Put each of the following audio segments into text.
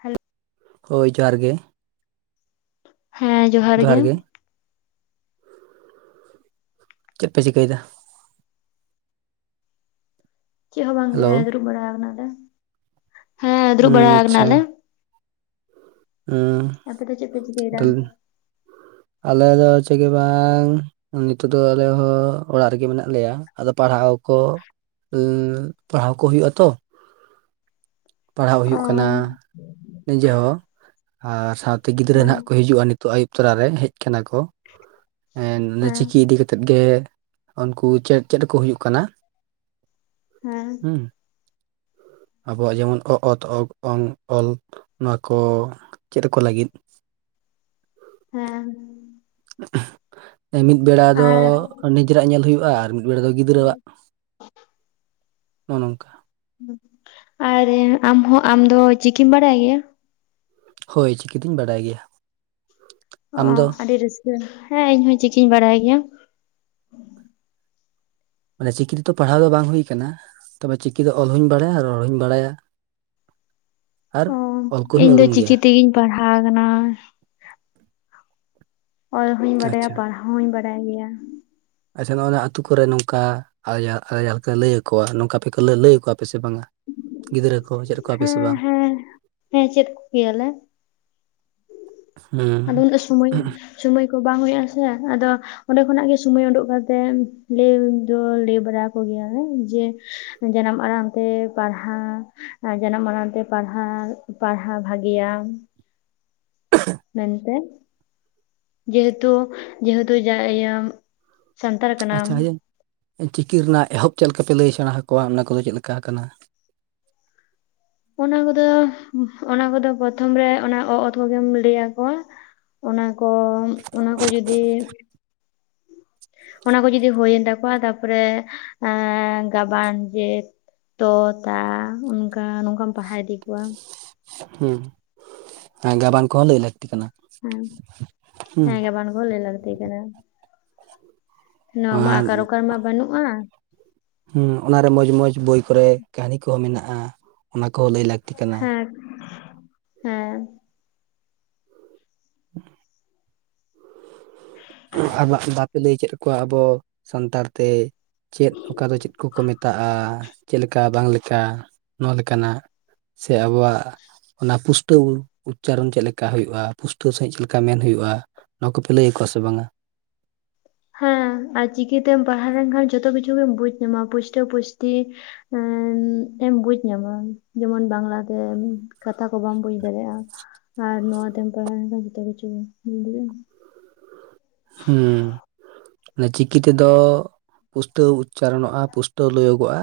Hello. ᱦᱳᱭ ᱡᱚᱦᱟᱨ ᱜᱮ ᱾ ᱦᱮᱸ ᱡᱚᱦᱟᱨ ᱜᱮ ᱾ ᱪᱮᱫ ᱯᱮ ᱪᱤᱠᱟᱹᱭᱮᱫᱟ? ᱪᱮᱫ ᱦᱚᱸ ᱵᱟᱝᱜᱮ ᱦᱮᱞᱳ ᱫᱩᱲᱩᱵ ᱵᱟᱲᱟ ᱠᱟᱱᱟᱞᱮ, ᱦᱮᱸ ᱫᱩᱲᱩᱵ ᱵᱟᱲᱟ ᱩᱸ ᱠᱟᱱᱟᱞᱮ ᱾ ᱦᱩᱸ ᱾ ᱟᱯᱮ ᱫᱚ ᱪᱮᱫ ᱯᱮ ᱪᱤᱠᱟᱹᱭᱫᱟ? ᱟᱞᱮ ᱫᱚ ᱪᱮᱜ ᱜᱮ ᱵᱟᱝ ᱾ ᱱᱤᱛᱚᱜ ᱫᱚ ᱟᱞᱮ ᱦᱚᱸ ᱚᱲᱟᱜ ᱨᱮᱜᱮ ᱢᱮᱱᱟᱜ ᱞᱮᱭᱟ, ᱟᱫᱚ ᱯᱟᱲᱦᱟᱣ ᱠᱚᱼᱼ ᱦᱩᱸ ᱯᱟᱲᱦᱟᱣ ᱠᱚ ᱦᱩᱭᱩᱜᱼᱟ ᱛᱚ ᱾ ᱯᱟᱲᱦᱟᱜ ᱚ ᱦᱩᱭᱩᱜ ᱠᱟᱱᱟ, ᱱᱤᱡᱮ ᱦᱚᱸ ᱾ ᱟᱨ ᱥᱟᱶᱛᱮ ᱜᱤᱫᱽᱨᱟᱹ ᱦᱮᱸ ᱦᱟᱸᱜ ᱠᱚ ᱦᱤᱡᱩᱜᱼᱟ ᱱᱤᱛᱚᱜ ᱟᱹᱭᱩᱵ ᱛᱚᱨᱟᱨᱮ, ᱦᱮᱡ ᱟᱠᱟᱱᱟ ᱠᱚ ᱾ ᱦᱮᱸ ᱚᱱᱟ ᱪᱤᱠᱤ ᱤᱫᱤ ᱠᱟᱛᱮᱜ ᱜᱮ, ᱩᱱᱠᱩ ᱪᱮᱫ ᱪᱮᱫᱠᱚ ᱦᱩᱭᱩᱜ ᱠᱟᱱᱟ ᱾ ᱦᱮᱸ ᱦᱩᱸ, ᱟᱵᱚᱣᱟᱜ ᱡᱮᱢᱚᱱᱼᱼ ᱚ ᱚᱛ ᱚᱜ ᱚᱝ ᱚᱞ ᱱᱚᱣᱟ ᱠᱚ ᱪᱮᱫ ᱟᱠᱚ ᱞᱟᱹᱜᱤᱫ ᱾ ᱦᱮᱸ ᱾ ᱢᱤᱫ ᱵᱮᱲᱟ ᱫᱚ ᱟᱨ ᱱᱤᱡᱮᱨᱟᱜ ᱧᱮᱞ ᱦᱩᱭᱩᱜᱼᱟ, ᱟᱨ ᱢᱤᱫ ᱵᱮᱲᱟ ᱫᱚ ᱜᱤᱫᱽᱨᱟᱹᱣᱟᱜ ᱾ ᱱᱚᱜᱼᱚ ᱱᱚᱝᱠᱟ ᱾ ᱟᱨ ᱟᱢ ᱦᱚᱸ ᱟᱢ ᱫᱚ ᱪᱤᱠᱤᱢ ᱵᱟᱲᱟᱭ ᱜᱮᱭᱟ? ᱦᱳᱭ ᱪᱤᱠᱤ ᱫᱩᱧ ᱵᱟᱰᱟᱭ ᱜᱮᱭᱟ ᱾ ᱚ ᱟᱹᱰᱤ ᱨᱟᱹᱥᱠᱟᱹ ᱾ ᱦᱮᱸ ᱤᱧ ᱦᱚᱸ ᱪᱤᱠᱤᱧ ᱵᱟᱲᱟᱭ ᱜᱮᱭᱟ ᱾ ᱢᱟᱱᱮ ᱪᱤᱠᱤ ᱛᱮᱫᱚ ᱯᱟᱲᱦᱟᱣ ᱫᱚ ᱵᱟᱝ ᱦᱩᱭ ᱟᱠᱟᱱᱟ, ᱛᱚᱵᱮ ᱪᱤᱠᱤ ᱫᱚ ᱚᱞ ᱦᱩᱧ ᱵᱟᱲᱟᱭᱟ ᱨᱚᱲ ᱦᱩᱧ ᱵᱟᱲᱟᱭᱟ ᱾ ᱚ ᱚᱞ ᱤᱧ ᱠᱚᱦᱚᱧ ᱫᱚ ᱩᱨᱩᱢ ᱪᱤᱠᱤ ᱜᱮᱭᱟ ᱛᱮᱜᱤᱧ ᱯᱟᱲᱦᱟᱣ ᱟᱠᱟᱱᱟ ᱾ ᱚᱞ ᱦᱩᱧ ᱵᱟᱰᱟᱭᱟ ᱟᱪᱪᱷᱟ ᱯᱟᱲᱦᱟᱣ ᱦᱩᱧ ᱵᱟᱰᱟᱭ ᱜᱮᱭᱟ ᱾ ᱟᱪᱪᱷᱟ ᱱᱚᱜᱼᱚᱭ ᱱᱚᱣᱟ ᱟᱹᱛᱩ ᱠᱚᱨᱮ ᱱᱚᱝᱠᱟᱼᱼ ᱡᱟᱦᱟᱸ ᱞᱮᱠᱟ ᱞᱟᱹᱭ ᱟᱠᱚᱣᱟ ᱱᱚᱝᱠᱟ ᱯᱮ ᱞᱟᱹᱭ ᱟᱠᱚᱣᱟᱯᱮ ᱥᱮ ᱵᱟᱝᱟ? ᱜᱤᱫᱽᱨᱟᱹ ᱠᱚ ᱪᱮᱫᱼᱼ ᱦᱮᱸ ᱦᱮᱸ, ᱦᱮᱸ ᱪᱮᱫ ᱠᱚᱜᱮᱭᱟᱞᱮ ᱾ ᱟᱫᱚ ᱦᱩᱸ ᱫᱚ ᱥᱚᱢᱚᱭ, ᱥᱚᱢᱚᱭ ᱠᱚ ᱵᱟᱝ ᱦᱩᱭᱩᱜᱼᱟ ᱥᱮ ᱾ ᱟᱫᱚᱼᱼ ᱚᱸᱰᱮ ᱠᱷᱚᱱᱟᱜ ᱜᱮ ᱥᱚᱢᱚᱭ ᱩᱰᱩᱠ ᱠᱟᱛᱮᱜ, ᱞᱟᱹᱭ ᱫᱚ ᱞᱟᱹᱭ ᱵᱟᱲᱟ ᱠᱚᱜᱮᱭᱟᱞᱮ ᱡᱮᱼᱼ ᱡᱟᱱᱟᱢ ᱟᱲᱟᱝᱛᱮ ᱯᱟᱲᱦᱟᱣᱼᱼ ᱟᱨ ᱡᱟᱱᱟᱢ ᱢᱟᱲᱟᱝᱛᱮ ᱯᱟᱲᱦᱟᱣ, ᱯᱟᱲᱦᱟᱣ ᱵᱷᱟᱜᱤᱭᱟ ᱾ ᱢᱮᱱᱛᱮ, ᱡᱮᱦᱮᱛᱩ ᱡᱮᱦᱮᱛᱩ ᱡᱟ ᱤᱭᱟᱹᱼᱼ ᱟᱪᱪᱷᱟ ᱤᱭᱟᱹ ᱪᱤᱠᱤ ᱨᱮᱱᱟᱜ ᱮᱦᱚᱵ ᱪᱮᱫ ᱞᱮᱠᱟ ᱯᱮ ᱞᱟᱹᱭ ᱥᱮᱬᱟ ᱟᱠᱚᱣᱟ, ᱚᱱᱟ ᱠᱚᱫᱚ ᱪᱮᱫ ᱞᱮᱠᱟ ᱦᱟᱠᱟᱱᱟ? ᱚᱱᱟ ᱠᱚᱫᱚ, ᱚᱱᱟ ᱠᱚᱫᱚ ᱯᱨᱚᱛᱷᱚᱢ ᱨᱮ ᱚᱱᱟ ᱚ ᱚᱛ ᱠᱚᱜᱮᱢ ᱞᱟᱹᱭ ᱟᱠᱚᱣᱟ ᱾ ᱚᱱᱟ ᱠᱚ, ᱚᱱᱟ ᱠᱚ ᱡᱩᱫᱤᱼᱼ ᱚᱱᱟ ᱠᱚ ᱡᱩᱫᱤ ᱦᱩᱭᱮᱱ ᱛᱟᱠᱚᱣᱟ ᱛᱟᱨᱯᱚᱨᱮ ᱮᱸ ᱜᱟᱵᱟᱱ ᱡᱮᱼᱼ ᱛᱚ ᱛᱟ ᱚᱱᱠᱟ, ᱱᱚᱝᱠᱟᱢ ᱯᱟᱲᱦᱟᱣ ᱤᱫᱤ ᱠᱚᱣᱟ ᱾ ᱦᱩᱸ, ᱜᱟᱵᱟᱱ ᱠᱚᱦᱚᱸ ᱞᱟᱹᱭ ᱞᱟᱹᱠᱛᱤ ᱠᱟᱱᱟ ᱾ ᱦᱚᱸ, ᱦᱮᱸ ᱵᱟᱝᱟᱱ ᱠᱚ ᱞᱟᱹᱭ ᱞᱟᱹᱠᱛᱤ ᱠᱟᱱᱟ ᱾ ᱱᱚᱣᱟ ᱢᱟ ᱟᱨ ᱟᱠᱟᱨ ᱩᱠᱟᱨ ᱢᱟ ᱵᱟᱹᱱᱩᱜᱼᱟ ᱾ ᱦᱚᱸ ᱚᱱᱟᱨᱮ ᱢᱚᱸᱡᱽ ᱢᱚᱸᱡᱽ ᱵᱳᱭ ᱠᱚᱨᱮ ᱠᱟᱹᱦᱱᱤ ᱠᱚᱦᱚᱸ ᱢᱮᱱᱟᱜᱼᱟ ᱚᱱᱟ ᱠᱚᱦᱚᱸ ᱞᱟᱹᱭ ᱞᱟᱹᱠᱛᱤ ᱠᱟᱱᱟ᱾ ᱦᱮᱸ ᱦᱮᱸ᱾ ᱟᱨ ᱵᱟ ᱵᱟᱯᱮ ᱞᱟᱹᱭ ᱦᱚᱪᱚᱭᱮᱫ ᱠᱚᱣᱟ ᱟᱵᱚ ᱥᱟᱱᱛᱟᱲ ᱛᱮ ᱪᱮᱫ ᱚᱠᱟ ᱫᱚ ᱪᱮᱫ ᱠᱚᱠᱚ ᱢᱮᱛᱟᱜᱼᱟ, ᱪᱮᱫ ᱞᱮᱠᱟ ᱵᱟᱝ ᱞᱮᱠᱟ ᱱᱚᱣᱟ ᱞᱮᱠᱟᱱᱟᱜ ᱥᱮ ᱟᱵᱚᱣᱟᱜ ᱚᱱᱟ ᱯᱩᱥᱴᱟᱹᱣ ᱩᱪᱪᱟᱨᱚᱱ ᱪᱮᱫ ᱞᱮᱠᱟ ᱦᱩᱭᱩᱜᱼᱟ, ᱯᱩᱥᱴᱟᱹᱣ ᱥᱟᱺᱦᱤᱡ ᱪᱮᱫ ᱞᱮᱠᱟ ᱢᱮᱱ ᱦᱩᱭᱩᱜᱼᱟ ᱱᱚᱣᱟ ᱠᱚᱯᱮ ᱞᱟᱹᱭ ᱟᱠᱚᱣᱟ ᱥᱮ ᱵᱟᱝᱟ? ᱦᱮᱸ ᱟᱨ ᱪᱤᱠᱤ ᱛᱮᱢ ᱯᱟᱲᱦᱟᱣ ᱞᱮᱱᱠᱷᱟᱱ ᱡᱷᱚᱛᱚ ᱠᱤᱪᱷᱩ ᱜᱮᱢ ᱵᱩᱡ ᱧᱟᱢᱟ ᱯᱩᱥᱴᱟᱹ ᱯᱩᱥᱴᱤ ᱮᱸ ᱮᱢ ᱵᱩᱡ ᱧᱟᱢᱟ ᱡᱮᱢᱚᱱ ᱵᱟᱝᱜᱞᱟ ᱛᱮ ᱠᱟᱛᱷᱟ ᱠᱚ ᱵᱟᱢ ᱵᱩᱡ ᱫᱟᱲᱮᱭᱟᱜᱼᱟ, ᱟᱨ ᱱᱚᱣᱟ ᱛᱮᱢ ᱯᱟᱲᱦᱟᱣ ᱞᱮᱱᱠᱷᱟᱱ ᱡᱚᱛᱚ ᱠᱤᱪᱷᱩᱢ ᱫᱟᱲᱮᱭᱟᱜᱼᱟ᱾ ᱦᱩᱸ᱾ ᱚᱱᱮ ᱪᱤᱠᱤ ᱛᱮᱫᱚ ᱯᱩᱥᱴᱟᱹᱣ ᱩᱪᱪᱟᱨᱚᱱᱚᱜᱼᱟ ᱯᱩᱥᱴᱟᱹᱣ ᱞᱟᱹᱭᱚᱜᱚᱜᱼᱟ,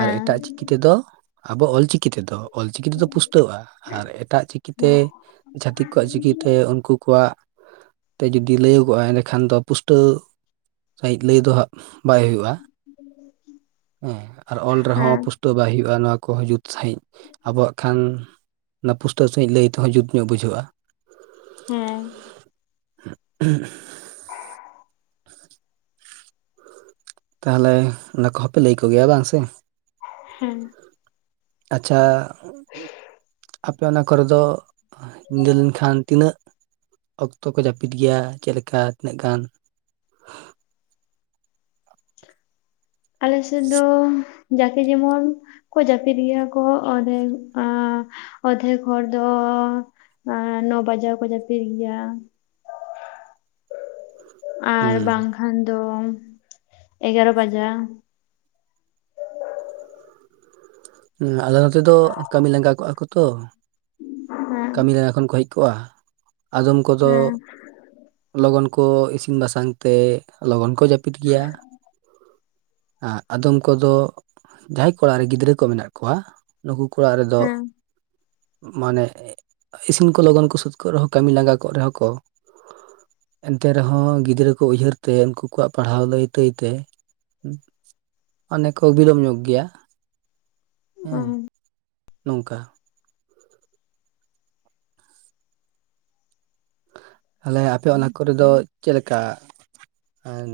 ᱟᱨ ᱮᱴᱟᱜ ᱪᱤᱠᱤ ᱛᱮᱫᱚ ᱟᱵᱚ ᱚᱞ ᱪᱤᱠᱤ ᱛᱮᱚᱫ ᱚᱞᱪᱤᱠᱤ ᱛᱮᱫᱚ ᱯᱩᱥᱴᱟᱹᱜᱣᱼᱟ ᱟᱨ ᱮᱴᱟᱜ ᱪᱤᱠᱤᱛᱮ ᱪᱷᱟᱹᱛᱤᱠ ᱠᱚᱣᱟᱜ ᱪᱤᱠᱤᱛᱮ ᱩᱱᱠᱩ ᱠᱚᱣᱟᱜ ᱛᱮ ᱡᱩᱫᱤ ᱞᱟᱹᱭᱟᱹᱜᱚᱜᱼᱟ ᱮᱸᱰᱮᱠᱷᱟᱱ ᱫᱚ ᱯᱩᱥᱴᱟᱹᱣ ᱥᱟᱦᱤᱫ ᱞᱟᱹᱭ ᱫᱚ ᱦᱟᱸᱜ ᱵᱟᱭ ᱦᱩᱭᱩᱜᱼᱟ᱾ [unintelligible] ᱦᱮᱸ ᱟᱨ ᱚᱞ ᱨᱮᱦᱚ ᱦᱮᱸ ᱯᱩᱥᱴᱟᱹᱣ ᱵᱟᱭ ᱦᱩᱭᱩᱜᱼᱟ ᱱᱚᱣᱟ ᱠᱚᱦᱚᱸ ᱡᱩᱛ ᱥᱟᱺᱦᱤᱡ ᱟᱵᱚᱣᱟᱜ ᱠᱷᱟᱱ ᱚᱱᱟ ᱯᱩᱥᱴᱟᱹᱣ ᱥᱟᱺᱦᱤᱡ ᱞᱟᱹᱭ ᱛᱮᱦᱚᱸ ᱡᱩᱛ ᱧᱚᱜ ᱵᱩᱡᱷᱟᱹᱜᱼᱟ᱾ ᱦᱮᱸ᱾ [unintelligible] ᱛᱟᱦᱞᱮ ᱚᱱᱟ ᱠᱚᱦᱚᱸ ᱯᱮ ᱞᱟᱹᱭ ᱠᱚ ᱜᱮᱭᱟ ᱵᱟᱝ ᱥᱮ? ᱦᱮᱸ᱾ ᱟᱪᱪᱷᱟ ᱟᱯᱮ ᱚᱱᱟ ᱠᱚᱨᱮ ᱫᱚ ᱧᱤᱫᱟᱹ ᱞᱮᱱᱠᱷᱟᱱ ᱛᱤᱱᱟᱹᱜ ᱚᱠᱛᱚ ᱠᱚ ᱡᱟᱹᱯᱤᱫ ᱜᱮᱭᱟ, ᱪᱮᱫᱮᱠᱟ ᱛᱤᱱᱟᱹᱜ ᱜᱟᱱ ᱟᱞᱮ ᱥᱮᱫ ᱫᱚ ᱡᱟᱠᱮ ᱡᱮᱢᱚᱱ ᱠᱚ ᱡᱟᱹᱯᱤᱫ ᱜᱮᱭᱟ ᱠᱚ ᱚᱫᱮᱠ ᱚᱫᱷᱮᱠ ᱦᱚᱲ ᱫᱚ ᱟ ᱱᱚ ᱵᱟᱡᱟᱣ ᱠᱚ ᱡᱟᱹᱯᱤᱫ ᱜᱮᱭᱟ, ᱟᱨ ᱦᱩᱸ ᱵᱟᱝᱠᱷᱟᱱ ᱫᱚ ᱮᱜᱟᱨᱚ ᱵᱟᱡᱟ᱾ ᱦᱩ ᱟᱞᱮ ᱱᱚᱛᱮ ᱫᱚ ᱠᱟᱹᱢᱤ ᱞᱟᱸᱜᱟ ᱠᱚᱜᱼᱟ ᱠᱚ ᱛᱚ, ᱦᱮᱸ ᱮᱠᱷᱚᱱ ᱠᱚ ᱦᱮᱡ ᱠᱚᱜᱼᱟ, ᱟᱫᱚᱢ ᱠᱚᱫᱚ ᱦᱮᱸ ᱞᱚᱜᱚᱱ ᱠᱚ ᱤᱥᱤᱱ ᱵᱟᱥᱟᱝ ᱛᱮ, ᱞᱚᱜᱚᱱ ᱠᱚ ᱡᱟᱹᱯᱤᱫ ᱜᱮᱭᱟ᱾ ᱟᱜ ᱟᱫᱚᱢ ᱠᱚᱫᱚ ᱡᱟᱦᱟᱸᱭ ᱠᱚᱲᱟ ᱨᱮ ᱜᱤᱫᱽᱨᱟᱹ ᱠᱚ ᱢᱮᱱᱟᱜ ᱠᱚᱣᱟ ᱱᱩᱠᱩ ᱠᱚ ᱚᱲᱟᱜ ᱨᱮᱫᱚ ᱦᱮᱸ ᱢᱟᱱᱮ ᱤᱥᱤᱱ ᱠᱚ ᱞᱚᱜᱚᱱ ᱠᱚ ᱥᱟᱹᱛ ᱠᱚᱜ ᱨᱮᱦᱚᱸ ᱠᱟᱹᱢᱤ ᱞᱟᱝᱜᱟᱣ ᱠᱚᱜ ᱨᱮᱦᱚᱸ ᱠᱚ ᱮᱱᱛᱮ ᱨᱮᱦᱚᱸ ᱜᱤᱫᱽᱨᱟᱹ ᱠᱚ ᱩᱭᱦᱟᱹᱨ ᱛᱮ ᱩᱱᱠᱩ ᱠᱚᱣᱟᱜ ᱯᱟᱲᱦᱟᱣ ᱞᱟᱹᱭ ᱛᱟᱹᱭ ᱛᱮ, ᱢᱟᱱᱮ ᱠᱚ ᱵᱤᱞᱚᱢ ᱧᱚᱜ ᱜᱮᱭᱟ᱾ ᱚ ᱦᱮᱸ ᱱᱚᱝᱠᱟ᱾ ᱛᱟᱦᱞᱮ ᱟᱯᱮ ᱚᱱᱟ ᱠᱚᱨᱮ ᱫᱚ ᱪᱮᱫ ᱞᱮᱠᱟ? ᱮᱸᱱ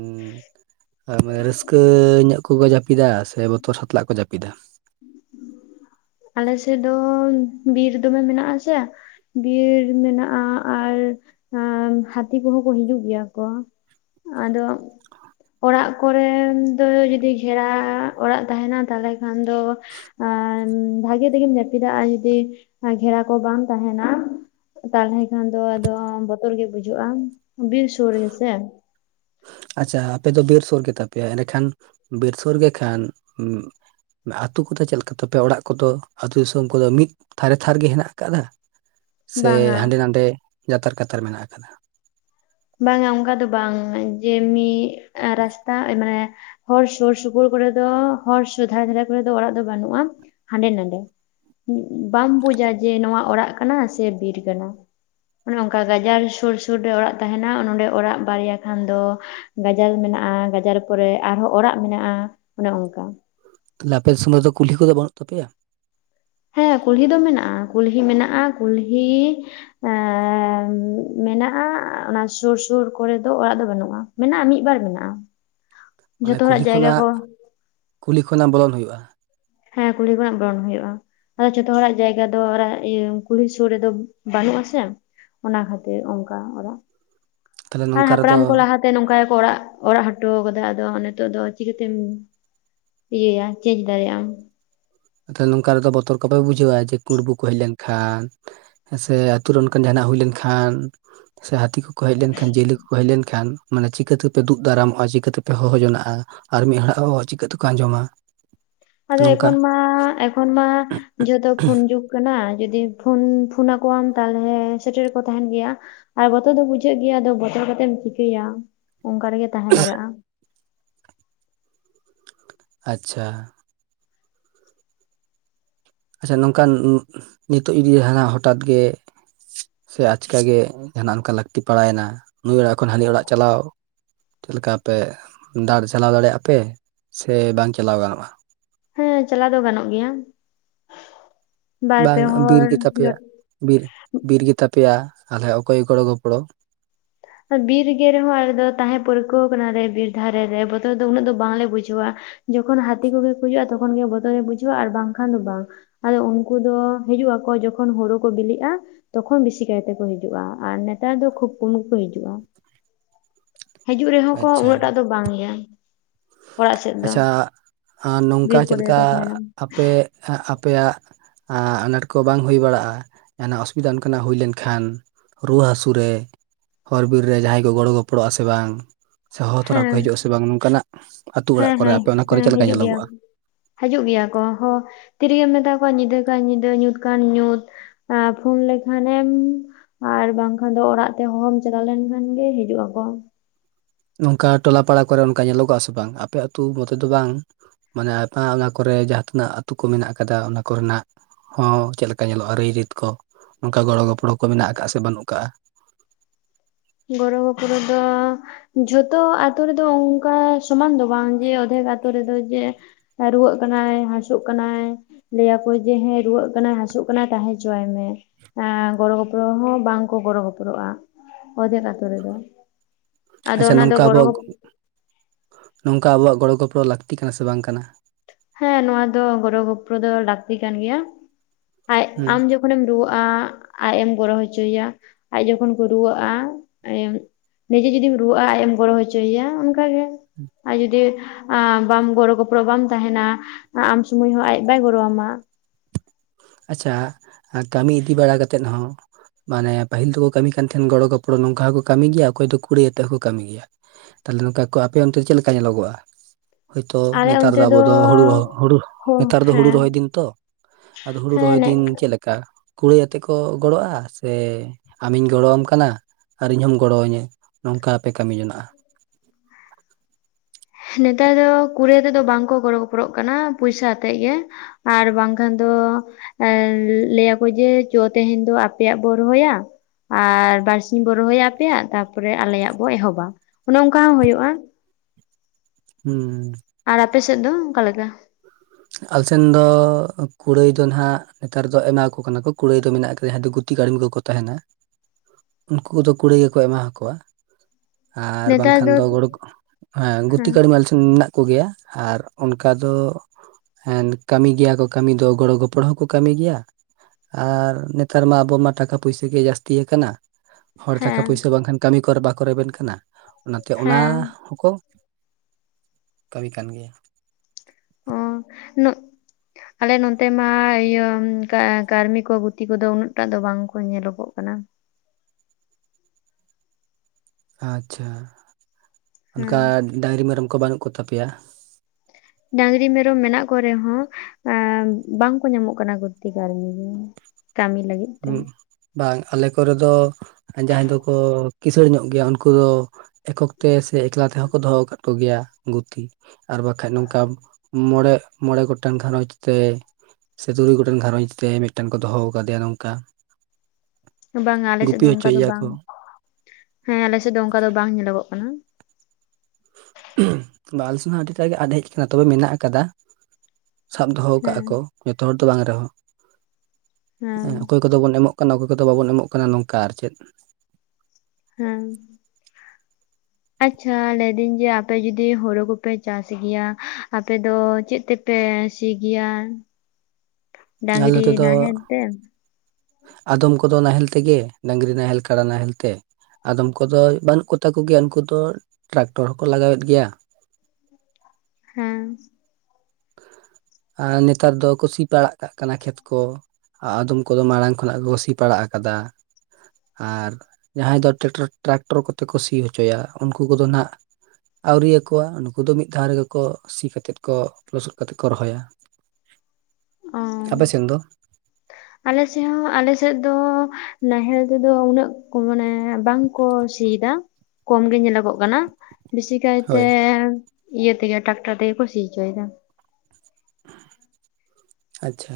ᱮᱸ ᱨᱟᱹᱥᱠᱟᱹ ᱧᱚᱜ ᱠᱚ ᱠᱚ ᱡᱟᱹᱯᱤᱫᱟ ᱥᱮ ᱵᱚᱛᱚᱨ ᱥᱟᱛᱞᱟᱜ ᱠᱚ ᱡᱟᱹ ᱯᱤᱫᱟ? ᱟᱞᱮ ᱥᱮᱫ ᱫᱚ ᱵᱤᱨ ᱫᱚᱢᱮ ᱢᱮᱱᱟᱜᱼᱟ ᱥᱮ, ᱵᱤᱨ ᱢᱮᱱᱟᱜᱼᱟ ᱟᱨ ᱦᱟᱹᱛᱤ ᱠᱚᱦᱚᱸ ᱠᱚ ᱦᱤᱡᱩᱜ ᱜᱮᱭᱟ ᱠᱚ ᱟᱫᱚ ᱚᱲᱟᱜ ᱠᱚᱨᱮ ᱫᱚ, ᱡᱩᱫᱤ, ᱜᱷᱮᱨᱟ ᱚᱲᱟᱜ ᱛᱟᱦᱮᱱᱟ, ᱛᱟᱦᱞᱮ ᱠᱷᱟᱱ ᱫᱚ ᱟᱸᱻ, ᱵᱷᱟᱜᱮ ᱛᱮᱜᱮᱢ, ᱡᱟᱹᱯᱤᱫᱟ ᱟᱨ, ᱡᱩᱫᱤ, ᱜᱷᱮᱲᱟ ᱠᱚ, ᱵᱟᱝ ᱛᱟᱦᱮᱱᱟ ᱛᱟᱞᱦᱮ ᱠᱷᱟᱱ ᱫᱚ, ᱟᱫᱚ ᱵᱚᱛᱚᱨ ᱜᱮ, ᱵᱩᱡᱩᱜᱼᱟ, ᱵᱤᱨ ᱥᱩᱨ-ᱥᱮ, ᱟᱪᱷᱟ, ᱟᱯᱮ ᱫᱚ, ᱵᱤᱨ ᱥᱚᱨ ᱜᱮᱛᱟ ᱯᱮᱭᱟ, ᱮᱸᱰᱮᱠᱷᱟᱱ, ᱵᱤᱨ ᱥᱩᱨ ᱜᱮ, ᱠᱷᱟᱱ ᱟᱹᱛᱩ ᱠᱚᱫᱚ, ᱪᱮᱫ ᱞᱮᱠᱟ ᱛᱟᱯᱮ, ᱚᱲᱟᱜ ᱠᱚᱫᱚ, ᱟᱹᱛᱩ ᱫᱤᱥᱚᱢ ᱠᱚᱫᱚ, ᱢᱤᱫ ᱛᱷᱟᱨᱮ ᱛᱷᱟᱨ ᱜᱮ, ᱦᱮᱱᱟᱜ ᱟᱠᱟᱫᱟ? ᱥᱮ, ᱵᱟᱝᱟ ᱦᱟᱸᱰᱮ, ᱱᱟᱰᱮ, ᱡᱟᱛᱟᱨ ᱠᱟᱛᱟᱨ ᱢᱮᱱᱟᱜ, ᱟᱠᱟᱫᱟ ᱾ ᱵᱟᱝᱟ, ᱚᱝᱠᱟ ᱫᱚ ᱵᱟᱝ, ᱡᱮ, ᱢᱤᱫ ᱨᱟᱥᱛᱟ ᱢᱟᱱᱮ ᱦᱚᱨ, ᱥᱩᱨ ᱥᱩᱯᱩᱨ ᱠᱚᱨᱮ ᱫᱚ, ᱦᱚᱨ ᱥᱩᱫᱷᱟᱨᱮ ᱠᱚᱨᱮ ᱫᱚ, ᱚᱲᱟᱜ ᱫᱚ ᱵᱟᱱᱩᱜᱼᱟ, ᱦᱟᱸᱰᱮ ᱱᱟᱰᱮ ᱩᱸᱩᱸ, ᱵᱟᱢ ᱵᱩᱡᱟ, ᱡᱮ ᱱᱚᱣᱟ, ᱚᱲᱟᱜ ᱠᱟᱱᱟ, ᱥᱮ, ᱵᱤᱨ ᱠᱟᱱᱟ ᱾ ᱚᱱᱮ ᱚᱱᱠᱟ, ᱜᱟᱡᱟᱲ ᱥᱩᱨ ᱥᱩᱨ ᱨᱮ, ᱚᱲᱟᱜ ᱛᱟᱦᱮᱱᱟ, ᱱᱚᱸᱰᱮ ᱚᱲᱟᱜ ᱵᱟᱨᱭᱟ ᱠᱷᱟᱱ, ᱫᱚ ᱜᱟᱡᱟᱲ ᱢᱮᱱᱟᱜᱼᱟ, ᱜᱟᱡᱟᱲ ᱯᱚᱨᱮ, ᱟᱨᱦᱚᱸ ᱚᱲᱟᱜ ᱢᱮᱱᱟᱜᱼᱟ, ᱚᱱᱮ ᱚᱱᱠᱟ ᱞᱟᱯᱮ, ᱥᱩᱢᱟ. ᱭ ᱫᱚ, ᱠᱩᱞᱦᱤ ᱠᱚᱫᱚ, ᱵᱟᱱᱩᱜ ᱛᱟᱯᱮᱭᱟ? ᱦᱮᱸᱻ, ᱠᱩᱞᱦᱤ ᱫᱚ ᱢᱮᱱᱟᱜᱼᱟ, ᱠᱩᱞᱦᱤ ᱢᱮᱱᱟᱜᱼᱟ, ᱠᱩᱞᱦᱤᱻ ᱢᱮᱱᱟᱜᱼᱟ, ᱚᱱᱟ ᱥᱳᱨ ᱥᱳᱨ ᱠᱚᱨᱮ ᱫᱚ, ᱚᱲᱟᱜ ᱫᱚ, ᱵᱟᱹᱱᱩᱜᱼᱟ ᱾ ᱢᱮᱱᱟᱜᱼᱟ, ᱢᱤᱫ ᱵᱟᱨ ᱢᱮᱱᱟᱜᱼᱟ, ᱢᱟᱱᱮ ᱡᱷᱚᱛᱚ ᱦᱚᱲᱟᱜ, ᱠᱩᱞᱦᱤ ᱡᱟᱭᱜᱟ ᱠᱷᱚᱱᱟᱜ ᱠᱚ ᱠᱩᱞᱦᱤ ᱠᱷᱚᱱᱟᱜ, ᱵᱚᱞᱚᱱ ᱦᱩᱭᱩᱜᱼᱟ? ᱦᱮᱸᱻ, ᱠᱩᱞᱦᱤ ᱠᱷᱚᱱᱟᱜ, ᱵᱨᱚᱱ ᱦᱩᱭᱩᱜᱼᱟ ᱾ ᱟᱫᱚ, ᱡᱷᱚᱛᱚ ᱦᱚᱲᱟᱜ ᱡᱟᱭᱜᱟ ᱫᱚ, ᱚᱲᱟᱜ ᱤᱭᱟᱹ, ᱠᱩᱞᱦᱤ ᱥᱳᱨ ᱨᱮᱫᱚ, ᱵᱟᱹᱱᱩᱜ ᱟᱥᱮ ᱚᱱᱟ ᱠᱷᱟᱹᱛᱤᱨ, ᱚᱱᱠᱟ ᱚᱲᱟᱜ, ᱛᱟᱦᱞᱮ ᱦᱮᱸᱻ, ᱱᱚᱝᱠᱟ ᱨᱮᱫᱚ ᱦᱟᱯᱲᱟᱢ ᱠᱚ, ᱞᱟᱦᱟᱛᱮ, ᱱᱚᱝᱠᱟ ᱜᱮ, ᱚᱲᱟᱜ ᱦᱚᱴᱚ ᱟᱠᱟᱫᱟ, ᱟᱫᱚ ᱱᱤᱛᱚᱜ ᱫᱚ, ᱪᱤᱠᱟᱹᱛᱮᱢ ᱤᱭᱟᱹᱭᱟ ᱠᱮᱪ ᱫᱟᱲᱮᱭᱟᱢ ᱾ ᱛᱟᱦᱞᱮ, ᱱᱚᱝᱠᱟ ᱨᱮᱫᱚ, ᱵᱚᱛᱚᱨ ᱠᱚᱯᱮ ᱵᱩᱡᱷᱟᱹᱣᱟ, ᱡᱮ, ᱠᱩᱲᱵᱩ ᱠᱚ, ᱦᱮᱡ ᱞᱮᱱᱠᱷᱟᱱ ᱦᱮᱸᱥᱮ, ᱟᱛᱳ ᱨᱮ, ᱚᱱᱠᱟᱱ ᱡᱟᱦᱟᱸᱱᱟᱜ ᱦᱩᱭ ᱞᱮᱱᱠᱷᱟᱱ, ᱥᱮ, ᱦᱟᱹᱛᱤ ᱠᱚᱠᱚ ᱦᱮᱡ ᱞᱮᱱᱠᱷᱟᱱ, ᱡᱤᱭᱟᱹᱞᱤ ᱠᱚᱠᱚ, ᱦᱮᱡ ᱞᱮᱱᱠᱷᱟᱱ ᱢᱟᱱᱮ, ᱤᱠᱟᱹᱛᱮᱯᱮ, ᱫᱩᱜ ᱫᱟᱨᱟᱢᱚᱜᱼᱟ, ᱪᱤᱠᱟᱹᱛᱮᱯᱮ, ᱦᱚᱦᱚ ᱡᱚᱱᱟᱜᱼᱟ, ᱟᱨ ᱢᱤᱫ ᱦᱚᱲᱟᱜ ᱦᱚᱦᱚ, ᱪᱤᱠᱟᱹ ᱛᱮᱠᱚ ᱟᱸᱡᱚᱢᱟ? ᱟᱫᱚ, ᱱᱚᱝᱠᱟ ᱮᱠᱷᱚᱱ ᱢᱟ, ᱮᱠᱷᱚᱱ ᱢᱟ, ᱡᱚᱛᱚ ᱯᱷᱳᱱ ᱡᱩᱜ ᱠᱟᱱᱟ, ᱡᱩᱫᱤ ᱯᱷᱳᱱ, ᱯᱷᱳᱱᱟ ᱠᱚᱣᱟᱢ, ᱛᱟᱦᱚᱞᱮ ᱥᱮᱴᱮᱨ ᱠᱚ, ᱛᱟᱦᱮᱱ ᱜᱮᱭᱟ ᱾ ᱟᱨ, ᱵᱚᱛᱚᱨ ᱫᱚ ᱵᱩᱡᱷᱟᱹᱜ ᱜᱮᱭᱟ, ᱟᱫᱚ, ᱵᱚᱛᱚᱨ ᱠᱟᱛᱮᱢ ᱪᱤᱠᱟᱹᱭᱟ, ᱚᱱᱠᱟ ᱨᱮᱜᱮ, ᱛᱟᱦᱮᱸ ᱞᱟᱜᱟ ᱾ ᱟᱪᱪᱷᱟ ᱾ ᱟᱪᱪᱷᱟ, ᱱᱚᱝᱠᱟᱱ, ᱱᱤᱛᱚᱜ ᱡᱩᱫᱤ, ᱡᱟᱦᱟᱸᱱᱟᱜ ᱦᱚᱴᱟᱛ ᱜᱮ [unintelligible] ᱥᱮ, ᱟᱪᱠᱟ ᱜᱮ, ᱡᱟᱦᱟᱸᱱᱟᱜ ᱚᱱᱠᱟ, ᱞᱟᱹᱠᱛᱤ ᱯᱟᱲᱟᱣ ᱮᱱᱟ, ᱱᱩᱭ ᱚᱲᱟᱜ ᱠᱷᱚᱱ, ᱦᱟᱹᱱᱤ ᱚᱲᱟᱜ ᱪᱟᱞᱟᱣ ᱪᱮᱫ ᱞᱮᱠᱟ ᱯᱮ, ᱫᱟᱲ ᱪᱟᱞᱟᱣ ᱫᱟᱲᱮ, ᱟᱯᱮ ᱥᱮ, ᱵᱟᱝ ᱪᱟᱞᱟᱣ ᱜᱟᱱᱚᱜᱼᱟ? ᱦᱮᱸᱻ, ᱪᱟᱞᱟᱣ ᱫᱚ, ᱜᱟᱱᱚᱜ ᱜᱮᱭᱟ, ᱵᱟᱨ ᱯᱮ ᱵᱟᱝ ᱵᱤᱨ ᱦᱚᱲ ᱜᱮᱛᱟᱯᱮᱭᱟ ᱵᱤᱨ, ᱵᱤᱨ ᱜᱮ ᱛᱟᱯᱮᱭᱟ, ᱟᱞᱦᱮ ᱚᱠᱚᱭ ᱜᱚᱲᱚ ᱜᱚᱯᱲᱚ? ᱵᱤᱨ ᱜᱮ ᱨᱮᱦᱚᱸ, ᱟᱞᱮ ᱫᱚ, ᱛᱟᱦᱮᱸ ᱯᱟᱹᱨᱠᱟᱹᱣ ᱟᱠᱟᱱᱟᱞᱮ, ᱵᱤᱨ ᱫᱷᱟᱨᱮ ᱨᱮ, ᱵᱚᱛᱚᱨ ᱫᱚ, ᱩᱱᱟᱹᱜ ᱫᱚ ᱵᱟᱝᱞᱮ, ᱵᱩᱡᱷᱟᱹᱣᱟ ᱾ ᱡᱚᱠᱷᱚᱱ, ᱦᱟᱹᱛᱤ ᱠᱚᱜᱮ ᱠᱚ, ᱦᱤᱡᱤᱜᱼᱟ, ᱛᱚᱠᱷᱚᱱ ᱜᱮ, ᱵᱚᱛᱚᱨᱮ ᱵᱩᱡᱷᱟᱹᱜᱼᱟ, ᱟᱨ ᱵᱟᱝᱠᱷᱟᱱ ᱫᱚ ᱵᱟᱝ ᱾ ᱟᱫᱚ, ᱩᱱᱠᱩ ᱫᱚ, ᱦᱤᱡᱩᱜ ᱟᱠᱚ, ᱡᱚᱠᱷᱚᱱ, ᱦᱳᱲᱩ ᱠᱚ, ᱵᱤᱞᱤᱜᱼᱟ, ᱾ ᱛᱚᱠᱷᱚᱱ, ᱵᱤᱥᱤ ᱠᱟᱭ ᱛᱮᱠᱚ ᱦᱤᱡᱩᱜᱼᱟ, ᱟᱨ ᱱᱮᱛᱟᱨ ᱫᱚ, ᱠᱷᱩᱵ ᱠᱚᱢ ᱜᱮᱠᱚ, ᱦᱤᱡᱩᱜᱼᱟ ᱾ ᱦᱤᱡᱩᱜᱼᱟ, ᱦᱤᱡᱩᱜ ᱨᱮᱦᱚᱸ ᱠᱚ, ᱟᱪᱪᱷᱟ ᱩᱱᱟᱹᱜ ᱴᱟᱜ ᱫᱚ, ᱵᱟᱝ ᱜᱮ ᱾ ᱟᱪᱪᱷᱟ, ᱱᱚᱝᱠᱟ ᱵᱤᱨ ᱪᱮᱫ ᱠᱚᱨᱮ ᱞᱮᱠᱟ? ᱜᱮᱠᱚ ᱛᱟᱦᱮᱱᱟ ᱟᱯᱮ, ᱟᱯᱮᱭᱟᱜ ᱟᱻ ᱟᱱᱟᱴ ᱠᱚ, ᱵᱟᱝ ᱦᱩᱭ ᱵᱟᱲᱟᱜᱼᱟ ᱾ ᱡᱟᱦᱟᱸᱱᱟᱜ, ᱚᱥᱩᱵᱤᱫᱷᱟ, ᱚᱱᱠᱟᱱᱟᱜ, ᱦᱩᱭ ᱞᱮᱱᱠᱷᱟᱱ ᱨᱩᱣᱟᱹ ᱦᱟᱹᱥᱩ ᱨᱮ, ᱦᱚᱨ ᱵᱤᱨ ᱨᱮ, ᱡᱟᱦᱟᱸᱭ ᱠᱚ, ᱜᱚᱲᱚ ᱜᱚᱯᱚᱲᱚᱜᱼᱟᱥᱮ, ᱵᱟᱝ? ᱥᱮ, ᱦᱚᱦᱚ ᱛᱚᱨᱟ ᱠᱚ, ᱦᱤᱡᱩᱜ ᱟ ᱥᱮ, ᱵᱟᱝ, ᱱᱚᱝᱠᱟ ᱱᱟᱜ? ᱦᱮᱸᱻ ᱦᱮᱸᱻ, ᱦᱮᱸ ᱦᱤᱡᱩᱜ ᱜᱮᱭᱟ ᱠᱚ ᱾ ᱦᱤᱡᱩᱜ ᱜᱮᱭᱟ ᱠᱚ, ᱦᱚ ᱼ ᱛᱤᱨᱜᱮᱢ ᱢᱮᱛᱟ ᱠᱚᱣᱟ, ᱧᱤᱫᱟᱹ ᱠᱷᱟᱱ ᱧᱤᱫᱟᱹ, ᱧᱩᱛ ᱠᱷᱟᱱ ᱧᱩᱛ ᱟᱻ ᱯᱷᱳᱱ ᱞᱮᱠᱷᱟᱱᱮᱢ ᱟᱨ ᱵᱟᱝᱠᱷᱟᱱ ᱫᱚ ᱚᱲᱟᱜ ᱛᱮ ᱦᱚᱦᱚᱢ ᱪᱟᱞᱟᱣ ᱞᱮᱱᱠᱷᱟᱱᱜᱤ ᱦᱤᱡᱩᱜᱼᱟᱠᱚ᱾ ᱱᱚᱝᱠᱟ ᱴᱚᱞᱟ ᱯᱟᱲᱟ ᱠᱚᱨᱮ ᱚᱱᱠᱟ ᱴᱚᱞᱟ ᱯᱟᱲᱟ ᱠᱚᱨᱮ ᱧᱮᱞᱚᱜᱚᱜᱼᱟ ᱥᱮ ᱵᱟᱝ ᱟᱯᱮ ᱟᱹᱛᱩᱳ ᱢᱚᱛᱮ ᱫᱚ ᱵᱟᱝ ᱢᱟᱱᱮ ᱟᱭᱢᱟ ᱚᱱᱟ ᱠᱚᱨᱮ ᱡᱟᱦᱟᱸ ᱛᱤᱱᱟᱹᱜ ᱟᱹᱛᱩ ᱠᱚ ᱢᱮᱱᱟᱜ ᱟᱠᱟᱫᱟ ᱚᱱᱟ ᱠᱚᱨᱮ ᱱᱟᱜ ᱦᱚᱸ ᱪᱮᱫ ᱞᱮᱠᱟ ᱧᱮᱞᱚᱜᱼᱟ ᱨᱟᱹᱭ-ᱨᱟᱹᱛ ᱠᱚ ᱱᱚᱝᱠᱟ ᱜᱚᱲᱚ ᱜᱚᱯᱚᱲᱚ ᱠᱚ ᱢᱮᱱᱟᱜ ᱟᱠᱟᱫ ᱥᱮ ᱵᱟᱹᱱᱩᱜ ᱠᱟᱜᱼᱟ? ᱜᱚᱲᱚ ᱜᱚᱯᱲᱚ ᱫᱚ ᱡᱷᱚᱛᱚ ᱟᱛᱳ ᱨᱮᱫᱚ ᱚᱱᱠᱟ ᱥᱚᱢᱟᱱ ᱫᱚ ᱵᱟᱝ ᱡᱮ ᱚᱫᱷᱮᱠ ᱟᱛᱳ ᱨᱮᱫᱚ ᱡᱮ ᱨᱩᱣᱟᱹᱜ ᱠᱟᱱᱟᱭ ᱦᱟᱹᱥᱩᱜ ᱠᱟᱱᱟᱭ ᱞᱟᱹᱭ ᱟᱠᱚ ᱡᱮ ᱦᱮᱸ ᱨᱩᱣᱟᱹᱜ ᱠᱟᱱᱟᱭ ᱦᱟᱹᱥᱩᱜ ᱠᱟᱱᱟᱭ ᱛᱟᱦᱮᱸ ᱦᱚᱪᱚᱟᱭ ᱢᱮ ᱾ ᱮᱸ ᱜᱚᱲᱚ ᱜᱚᱯᱚᱲᱚ ᱦᱚᱸ ᱵᱟᱝᱠᱚ ᱜᱚᱲᱚ ᱜᱚᱯᱚᱲᱚᱜᱼᱟ ᱾ ᱚᱫᱮᱠ ᱟᱛᱳ ᱨᱮᱫᱚ ᱾ ᱟᱪᱪᱷᱟ ᱱᱚᱝᱠᱟ ᱟᱵᱚᱣᱟᱜ ᱱᱚᱝᱠᱟ ᱟᱵᱚᱣᱟᱜ ᱜᱚᱲᱚ ᱜᱚᱯᱚᱲᱚ ᱞᱟᱹᱠᱛᱤ ᱠᱟᱱᱟ ᱥᱮ ᱵᱟᱝ ᱠᱟᱱᱟ? ᱦᱮᱸ ᱱᱚᱣᱟ ᱫᱚ ᱜᱚᱲᱚ ᱜᱚᱯᱚᱲᱚ ᱫᱚ ᱞᱟᱹᱠᱛᱤ ᱠᱟᱱ ᱜᱮᱭᱟ ᱟᱡ ᱦᱩᱸ ᱟᱢ ᱡᱚᱠ ᱡᱚᱠᱷᱚᱱᱮᱢ ᱨᱩᱣᱟᱹᱜᱼᱟ ᱟᱡ ᱮᱢ ᱜᱚᱲᱚ ᱦᱚᱪᱚᱭᱮᱭᱟ ᱟᱡ ᱡᱚᱠᱷᱚᱱ ᱠᱚ ᱨᱩᱣᱟᱹᱜᱼᱟ ᱱᱤᱡᱮ ᱡᱩᱫᱤᱢ ᱨᱩᱣᱟᱹᱜᱼᱟ ᱟᱡ ᱮᱢ ᱜᱚᱲᱚ ᱦᱚᱪᱚᱭ ᱮᱭᱟ ᱚᱱᱠᱟ ᱜᱮ [unintelligible] ᱟᱨ ᱡᱩᱫᱤ ᱵᱟᱢ ᱜᱚᱲᱚ ᱜᱚᱯᱚᱲᱚ ᱵᱟᱢ ᱛᱟᱦᱮᱱᱟ ᱟᱢ ᱥᱳᱢᱚᱭ ᱦᱚᱸ ᱟᱡ ᱵᱟᱭ ᱜᱚᱲᱚ ᱟᱢᱟ ᱾ ᱟᱪᱪᱷᱟ, ᱠᱟᱹᱢᱤ ᱤᱫᱤ ᱵᱟᱲᱟ ᱠᱟᱛᱮᱫ ᱦᱚᱸ ᱢᱟᱱᱮ ᱯᱟᱹᱦᱤᱞ ᱫᱚᱠᱚ ᱠᱟᱹᱢᱤ ᱠᱟᱱ ᱛᱟᱦᱮᱸᱫ ᱜᱚᱲᱚ ᱜᱚᱯᱚᱲᱚ ᱱᱚᱝᱠᱟ ᱦᱚᱸᱠᱚ ᱠᱟᱹᱢᱤ ᱜᱮᱭᱟ ᱚᱠᱚᱭ ᱫᱚ ᱠᱩᱲᱟᱹᱭ ᱟᱛᱮ ᱦᱚᱸᱠᱚ ᱠᱟᱹᱢᱤ ᱜᱮᱭᱟ᱾ ᱛᱟᱦᱚᱞᱮ ᱱᱚᱝᱠᱟ ᱠᱚ ᱟᱯᱮ ᱚᱱᱛᱮ ᱪᱮᱫ ᱞᱮᱠᱟ ᱧᱮᱞᱚᱜᱚᱜᱼᱟ? ᱦᱳᱭᱛᱳ ᱟᱞᱮ ᱱᱮᱛᱟᱨ ᱚᱱᱛᱮ ᱫᱚ ᱟᱵᱚ ᱫᱚ ᱦᱩᱲᱩ ᱦᱩᱲᱩ ᱦᱚᱸ ᱱᱮᱛᱟᱨ ᱫᱚ ᱦᱩᱲᱩ ᱦᱮᱸ ᱨᱚᱦᱚᱭ ᱫᱤᱱ ᱛᱚ, ᱟᱫᱚ ᱦᱩᱲᱩ ᱨᱚᱦᱚᱭ ᱦᱮᱸ ᱫᱤᱱ ᱪᱮᱫ ᱞᱮᱠᱟ ᱠᱩᱲᱟᱹᱭ ᱟᱛᱮ ᱠᱚ ᱜᱚᱲᱚᱼᱟ ᱥᱮ ᱟᱢᱤᱧ ᱜᱚᱲᱚᱭᱟᱢ ᱠᱟᱱᱟ ᱟᱨ ᱤᱧ ᱦᱚᱢ ᱜᱚᱲᱚᱤᱧᱟᱹ ᱱᱚᱝᱠᱟ ᱯᱮ ᱠᱟᱹᱢᱤ ᱡᱚᱝᱟᱜᱼᱟ ᱾ ᱱᱮᱛᱟᱨ ᱫᱚ ᱠᱩᱲᱟᱹᱭ ᱟᱛᱮᱫ ᱫᱚ ᱵᱟᱝ ᱠᱚ ᱜᱚᱲᱚ ᱜᱚᱯᱚᱲᱚᱜ ᱠᱟᱱᱟ ᱯᱚᱭᱥᱟ ᱟᱛᱮᱫ ᱜᱮ ᱾ ᱟᱨ ᱵᱟᱝᱠᱷᱟᱱ ᱫᱚ ᱮ ᱞᱟᱹᱭᱟ ᱠᱚ ᱡᱮ ᱪᱚ ᱛᱮᱦᱮᱧ ᱫᱚ ᱟᱯᱮᱭᱟᱜ ᱵᱚ ᱨᱚᱦᱚᱭᱟ ᱾ ᱟᱨ ᱵᱟᱨᱥᱤᱧ ᱵᱚ ᱨᱚᱦᱚᱭᱟ ᱟᱯᱮᱭᱟ ᱛᱟᱨᱯᱚᱨᱮ ᱟᱞᱮᱭᱟᱜ ᱵᱚ ᱮᱦᱚᱵᱟ ᱚᱱᱮ ᱚᱱᱠᱟ ᱦᱚᱸ ᱦᱩᱭᱩᱜᱼᱟ ᱾ ᱦᱩᱸ ᱾ ᱟᱨ ᱟᱯᱮ ᱥᱮᱫ ᱫᱚ ᱚᱠᱟ ᱞᱮᱠᱟ? ᱟᱞᱮ ᱥᱮᱱ ᱫᱚ ᱠᱩᱲᱟᱹᱭ ᱫᱚ ᱱᱟᱦᱟᱸᱜ ᱱᱮᱛᱟᱨ ᱫᱚ ᱮᱢᱟᱠᱚ ᱠᱟᱱᱟ ᱠᱚ ᱠᱩᱲᱟᱹᱭ ᱫᱚ ᱢᱮᱱᱟᱜ ᱟᱠᱟᱫᱟ ᱡᱟᱦᱟᱸ ᱫᱚ ᱜᱩ ᱜᱩᱛᱤ ᱠᱟᱹᱲᱢᱤ ᱠᱚᱠᱚ ᱛᱟᱦᱮᱱᱟ ᱾ [unintelligible] ᱩᱱᱠᱩ ᱠᱚᱫᱚ ᱠᱩᱲᱟᱹᱭ ᱜᱮᱠᱚ ᱮᱢᱟ ᱟᱠᱚᱣᱟ ᱾ ᱟᱨ ᱵᱟᱝᱠᱷᱟᱱ ᱫᱚ ᱜᱚᱲ ᱦᱮᱸ ᱜᱩᱛᱤ ᱠᱟᱲᱢᱤ ᱥᱮᱱ ᱢᱮᱱᱟᱜ ᱠᱚᱜᱮᱭᱟ ᱟᱨ ᱚᱱᱠᱟ ᱫᱚ ᱦᱮᱸ ᱠᱟᱹᱢᱤ ᱜᱮᱭᱟ ᱠᱚ ᱠᱟᱹᱢᱤ ᱫᱚ ᱜᱚᱲᱚ ᱜᱚᱯᱚᱲᱚ ᱦᱚᱸᱠᱚ ᱠᱟᱹᱢᱤ ᱜᱮᱭᱟ ᱾ ᱟᱨ ᱱᱮᱛᱟᱨ ᱢᱟ ᱟᱵᱚ ᱢᱟ ᱴᱟᱠᱟ ᱯᱚᱭᱥᱟ ᱜᱮ ᱡᱟᱹᱥᱛᱤ ᱟᱠᱟᱱᱟ ᱾ ᱦᱚᱲ ᱴᱟᱠᱟ ᱦᱮᱸ ᱯᱚᱭᱥᱟᱹ ᱵᱟᱝᱠᱷᱟᱱ ᱠᱟᱹᱢᱤ ᱠᱚᱨᱮ ᱵᱟᱠᱚ ᱨᱮᱵᱮᱱ ᱠᱟᱱᱟ ᱚᱱᱟᱛᱮ ᱚᱱᱟ ᱦᱮᱸ ᱦᱚᱸᱠᱚ ᱠᱟᱹᱢᱤ ᱠᱟᱱ ᱜᱮᱭᱟ ᱾ [unintelligible] ᱟᱞᱮ ᱱᱚᱛᱮ ᱢᱟ ᱤᱭᱟᱹ ᱠᱟᱹᱨᱢᱤ ᱠᱚ ᱜᱩᱛᱤ ᱠᱚᱫᱚ ᱩᱱᱟᱹᱜ ᱴᱟᱜ ᱫᱚ ᱵᱟᱝ ᱠᱚ ᱧᱮᱞᱚᱜᱚᱜ ᱠᱟᱱᱟ ᱾ ᱟᱪᱪᱷᱟ, ᱦᱮᱸ ᱚᱱᱠᱟ ᱰᱟᱹᱝᱨᱤ ᱢᱮᱨᱚᱢ ᱠᱚ ᱵᱟᱹᱱᱩᱜ ᱠᱚ ᱛᱟᱯᱮᱭᱟ? ᱰᱟᱝᱨᱤ ᱢᱮᱨᱚᱢ ᱢᱮᱱᱟᱜ ᱠᱚ ᱨᱮᱦᱚᱸ ᱮᱸ ᱵᱟᱝᱠᱚ ᱧᱟᱢᱚᱜ ᱠᱟᱱᱟ ᱜᱩᱛᱤ ᱠᱟᱹᱢᱤ ᱜᱮ ᱠᱟᱹᱢᱤ ᱞᱟᱹᱜᱤᱫ ᱛᱮ ᱾ ᱦᱩᱸ ᱵᱟᱝ ᱟᱞᱮ ᱠᱚᱨᱮ ᱫᱚ ᱡᱟᱦᱟᱸᱭ ᱫᱚᱠᱚ ᱠᱤᱥᱟᱹᱬ ᱧᱚᱜ ᱜᱮᱭᱟ ᱩᱱᱠᱩ ᱫᱚ ᱮᱠᱚᱠ ᱛᱮ ᱥᱮ ᱮᱠᱞᱟ ᱛᱮᱦᱚᱸ ᱠᱚ ᱫᱚᱦᱚ ᱟᱠᱟᱫ ᱠᱚᱜᱮᱭᱟ ᱜᱩᱛᱤ? ᱟᱨ ᱵᱟᱠᱷᱟᱡ ᱱᱚᱝᱠᱟ ᱢᱚᱬᱮ-ᱢᱚᱬᱮ ᱜᱚᱴᱟᱝ ᱜᱷᱟᱨᱚᱸᱡᱽ ᱛᱮ ᱥᱮ ᱛᱩᱨᱩᱭ ᱜᱚᱴᱮᱱ ᱜᱷᱟᱨᱚᱸᱡᱽ ᱛᱮ ᱢᱤᱫᱴᱮᱱ ᱠᱚ ᱫᱚᱦᱚ ᱠᱟᱫᱮᱭᱟ ᱱᱚᱝᱠᱟ ᱵᱟᱝᱟ ᱟᱞᱮᱥᱮᱫ ᱜᱩᱯᱤ ᱫᱚ ᱚᱱᱠᱟ ᱫᱚ ᱦᱚᱪᱚᱭᱮᱭᱟ ᱵᱟᱝ ᱠᱚ ᱦᱮᱸ ᱟᱞᱮᱥᱮᱫ ᱫᱚ ᱚᱱᱠᱟ ᱫᱚ ᱵᱟᱝ ᱧᱮᱞᱚᱜᱚᱜ ᱠᱟᱱᱟ᱾ ᱵᱟ ᱟᱞᱮᱥᱮᱱ ᱦᱚᱸ ᱟᱹᱰᱤ ᱴᱟᱜ ᱜᱮ ᱟᱫ ᱦᱮᱡ ᱠᱟᱱᱟ ᱛᱚᱵᱮ ᱢᱮᱱᱟᱜ ᱟᱠᱟᱫᱟ ᱥᱟᱵ ᱫᱚᱦᱚ ᱠᱟᱜᱼᱟ ᱦᱮᱸ ᱠᱚ ᱡᱚᱛᱚ ᱦᱚᱲ ᱫᱚ ᱵᱟᱝ ᱨᱮᱦᱚᱸ ᱦᱮᱸ ᱚᱠᱚᱭ ᱚᱠᱚᱭ ᱠᱚᱫᱚ ᱵᱚᱱ ᱮᱢᱚᱜ ᱠᱟᱱᱟ ᱚᱠᱚᱭ ᱠᱚᱫᱚ ᱵᱟᱵᱚᱱ ᱮᱢᱚᱜ ᱠᱟᱱᱟ ᱱᱚᱝᱠᱟ ᱟᱨ ᱪᱮᱫ ᱦᱮᱸᱻ ᱟᱪᱷᱟ ᱞᱟᱹᱭᱫᱟᱹᱧ ᱡᱮ ᱟᱯᱮ ᱡᱩᱫᱤ ᱦᱩᱲᱩ ᱠᱚᱯᱮ ᱪᱟᱥ ᱜᱮᱭᱟ ᱟᱯᱮ ᱫᱚ ᱪᱮᱫ ᱛᱮ ᱯᱮ ᱥᱤ ᱜᱮᱭᱟ ᱟᱞᱮ ᱰᱟᱹᱝᱨᱤ ᱱᱚᱛᱮ ᱫᱚ ᱱᱟᱦᱮᱞ ᱛᱮ? ᱟᱫᱚᱢ ᱠᱚᱫᱚ ᱱᱟᱦᱮᱞ ᱛᱮᱜᱮ ᱰᱟ. ᱝᱨᱤ ᱱᱟᱦᱮᱞ, ᱠᱟᱰᱟ ᱱᱟᱦᱮᱞ ᱛᱮ ᱟᱫᱚᱢ ᱠᱚᱫᱚ ᱵᱟᱹᱱᱩᱜ ᱠᱚ ᱛᱟᱠᱚ ᱜᱮᱭᱟ ᱩᱱᱠᱩ ᱫᱚ ᱴᱨᱟᱠᱴᱚᱨ ᱦᱚᱸᱠᱚ ᱞᱟᱜᱟᱣᱮᱫ ᱜᱮᱭᱟ᱾ ᱦᱮᱸᱻ ᱟᱨ ᱱᱮᱛᱟᱨ ᱫᱚ ᱠᱚ ᱥᱤ ᱯᱟᱲᱟᱜ ᱠᱟᱜ ᱠᱟᱱᱟ ᱠᱷᱮᱛ ᱠᱚ ᱟᱫᱚᱢ ᱠᱚᱫᱚ ᱢᱟᱲᱟᱝ ᱠᱷᱚᱱᱟᱜ ᱠᱚ ᱥᱤ ᱯᱟᱲᱟᱜ ᱟᱠᱟᱫᱟ᱾ ᱟᱨ ᱡᱟᱦᱟᱸᱭ ᱫᱚ ᱴᱨᱟᱠᱴᱚᱨ ᱠᱚᱛᱮ ᱠᱚ ᱥᱤ ᱦᱚᱪᱚᱭᱟ ᱩᱱᱠᱩ ᱠᱚᱫᱚ ᱦᱟᱸᱜ ᱟᱹᱣᱨᱤᱭᱟ ᱠᱚᱣᱟ ᱩᱱᱠᱩ ᱫᱚ ᱢᱤᱫ ᱫᱷᱟᱣ ᱨᱮᱜᱮ ᱠᱚ ᱥᱤ ᱠᱟᱛᱮᱫ ᱠᱚ ᱞᱚᱥᱚᱫ ᱠᱟᱛᱮᱫ ᱠᱚ ᱨᱚᱦᱚᱭᱟ᱾ ᱚ ᱟᱯᱮ ᱥᱮᱱ ᱫᱚ ᱟᱞᱮ ᱥᱮ ᱦᱚᱸ ᱟᱞᱮ ᱥᱮᱫ ᱫᱚ ᱱᱟᱦᱮᱞ ᱛᱮᱫᱚ ᱩᱱᱟᱹᱜ ᱢᱟᱱᱮ ᱵᱟᱝᱠᱚ ᱥᱤ ᱮᱫᱟ ᱠᱚᱢ ᱜᱮ ᱧᱮᱞᱚᱜᱚᱜ ᱠᱟᱱᱟ ᱵᱮᱥᱤᱠᱟᱭᱛᱮ ᱦᱳᱭ ᱤᱭᱟᱹ ᱛᱮᱜᱮ ᱴᱨᱟᱠᱴᱟᱨ ᱛᱮᱜᱮ ᱠᱚ ᱥᱤ ᱚᱪᱚᱭᱮᱫᱟ᱾ ᱟᱪᱷᱟ